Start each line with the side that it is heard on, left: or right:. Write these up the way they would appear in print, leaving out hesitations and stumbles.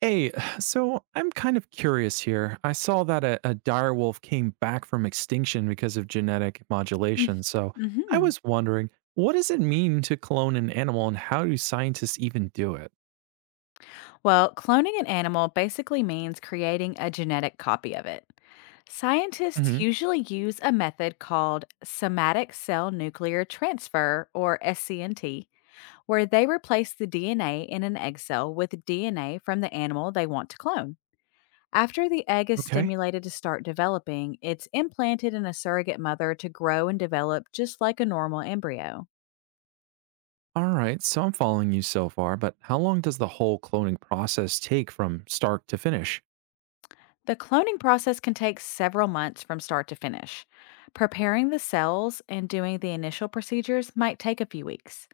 right: Hey, so I'm kind of curious here. I saw that a dire wolf came back from extinction because of genetic
left: Mm-
right: modulation. So I
left: mhm.
right: was wondering, what does it mean to clone an animal and how do scientists even do it?
left: Well, cloning an animal basically means creating a genetic copy of it. Scientists
right: Hmm.
left: usually use a method called somatic cell nuclear transfer, or SCNT, where they replace the DNA in an egg cell with DNA from the animal they want to clone. After the egg is
right: Okay.
left: stimulated to start developing, it's implanted in a surrogate mother to grow and develop just like a normal embryo.
right: All right. So I'm following you so far, but how long does the whole cloning process take from start to finish?
left: The cloning process can take several months from start to finish. Preparing the cells and doing the initial procedures might take a few weeks.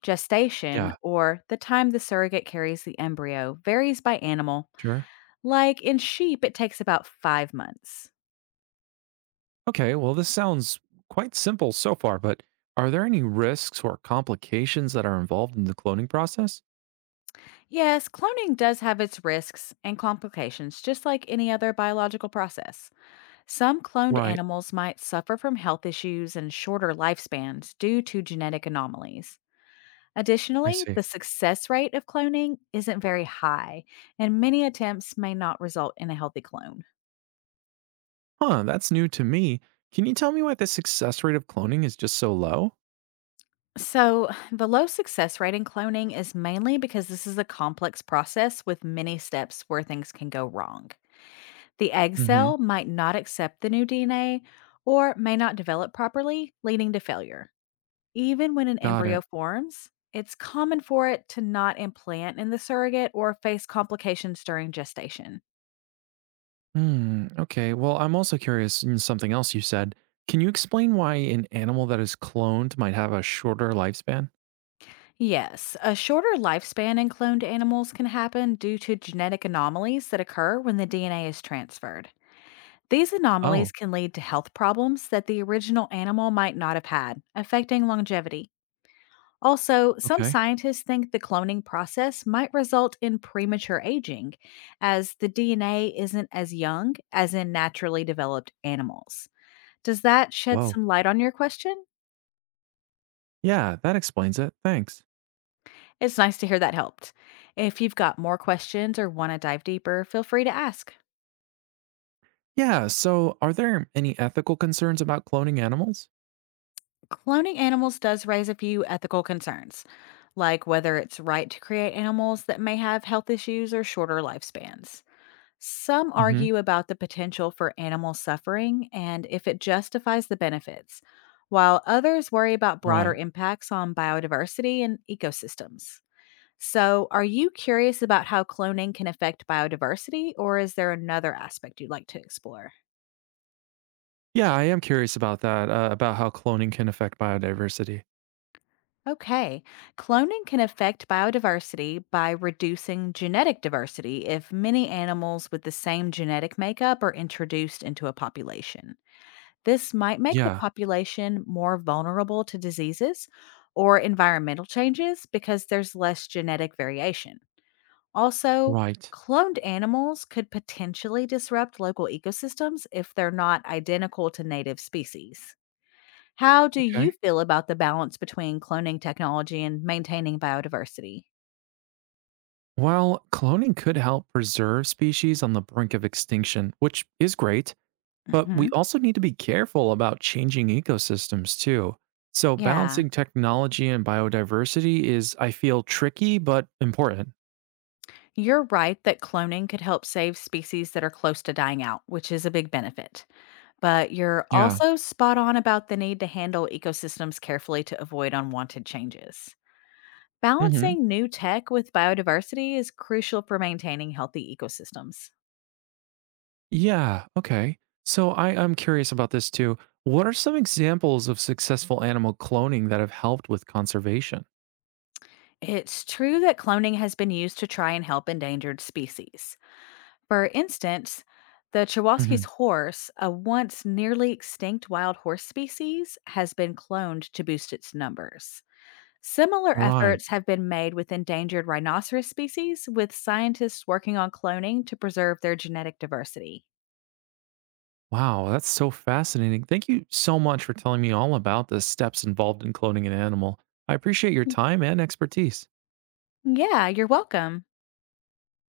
left: Gestation,
right: Yeah,
left: or the time the surrogate carries the embryo, varies by animal.
right: sure.
left: Like in sheep, it takes about 5 months.
right: Okay. Well, this sounds quite simple so far, but are there any risks or complications that are involved in the cloning process?
left: Yes, cloning does have its risks and complications, just like any other biological process. Some cloned
right: Right.
left: animals might suffer from health issues and shorter lifespans due to genetic anomalies.
right: I
left: Additionally,
right: see.
left: the success rate of cloning isn't very high, and many attempts may not result in a healthy clone.
right: Huh, that's new to me. Can you tell me why the success rate of cloning is just so low?
left: So, the low success rate in cloning is mainly because this is a complex process with many steps where things can go wrong. The egg
right: Mm-hmm.
left: cell might not accept the new DNA or may not develop properly, leading to failure. Even when an
right: Got
left: embryo
right: it.
left: forms, it's common for it to not implant in the surrogate or face complications during gestation.
right: Hmm. Okay. Well, I'm also curious in something else you said. Can you explain why an animal that is cloned might have a shorter lifespan?
left: Yes, a shorter lifespan in cloned animals can happen due to genetic anomalies that occur when the DNA is transferred. These anomalies
right: Oh,
left: can lead to health problems that the original animal might not have had, affecting longevity. Also, some
right: okay.
left: scientists think the cloning process might result in premature aging, as the DNA isn't as young as in naturally developed animals. Does that shed
right: Whoa.
left: some light on your question?
right: Yeah, that explains it. Thanks.
left: It's nice to hear that helped. If you've got more questions or want to dive deeper, feel free to ask.
right: Yeah, so are there any ethical concerns about cloning animals?
left: Cloning animals does raise a few ethical concerns, like whether it's right to create animals that may have health issues or shorter lifespans. Some
right: Hmm.
left: argue about the potential for animal suffering and if it justifies the benefits, while others worry about broader
right: Right.
left: impacts on biodiversity and ecosystems. So, are you curious about how cloning can affect biodiversity, or is there another aspect you'd like to explore?
right: Yeah, I am curious about that, about how cloning can affect biodiversity.
left: Okay, cloning can affect biodiversity by reducing genetic diversity if many animals with the same genetic makeup are introduced into a population. This might make the
right: Yeah,
left: population more vulnerable to diseases or environmental changes because there's less genetic variation. Also,
right: right.
left: cloned animals could potentially disrupt local ecosystems if they're not identical to native species. How do you
right: Okay.
left: feel about the balance between cloning technology and maintaining biodiversity?
right: While cloning could help preserve species on the brink of extinction, which is great, but we
left: Hmm.
right: also need to be careful about changing ecosystems too. So,
left: Yeah,
right: balancing technology and biodiversity is, I feel, tricky but important.
left: you're right that cloning could help save species that are close to dying out, which is a big benefit. But you're
right: Yeah.
left: also spot on about the need to handle ecosystems carefully to avoid unwanted changes.
right: Hmm.
left: Balancing new tech with biodiversity is crucial for maintaining healthy ecosystems.
right: Yeah. Okay. So, I'm curious about this too. What are some examples of successful animal cloning that have helped with conservation?
left: It's true that cloning has been used to try and help endangered species. For instance, the
right: Hmm.
left: Chawaski's horse, a once nearly extinct wild horse species, has been cloned to boost its numbers. Similar
right: Right.
left: efforts have been made with endangered rhinoceros species, with scientists working on cloning to preserve their genetic diversity.
right: Wow, that's so fascinating. Thank you so much for telling me all about the steps involved in cloning an animal. I appreciate your
left: Y-
right: time and expertise.
left: Yeah, you're welcome.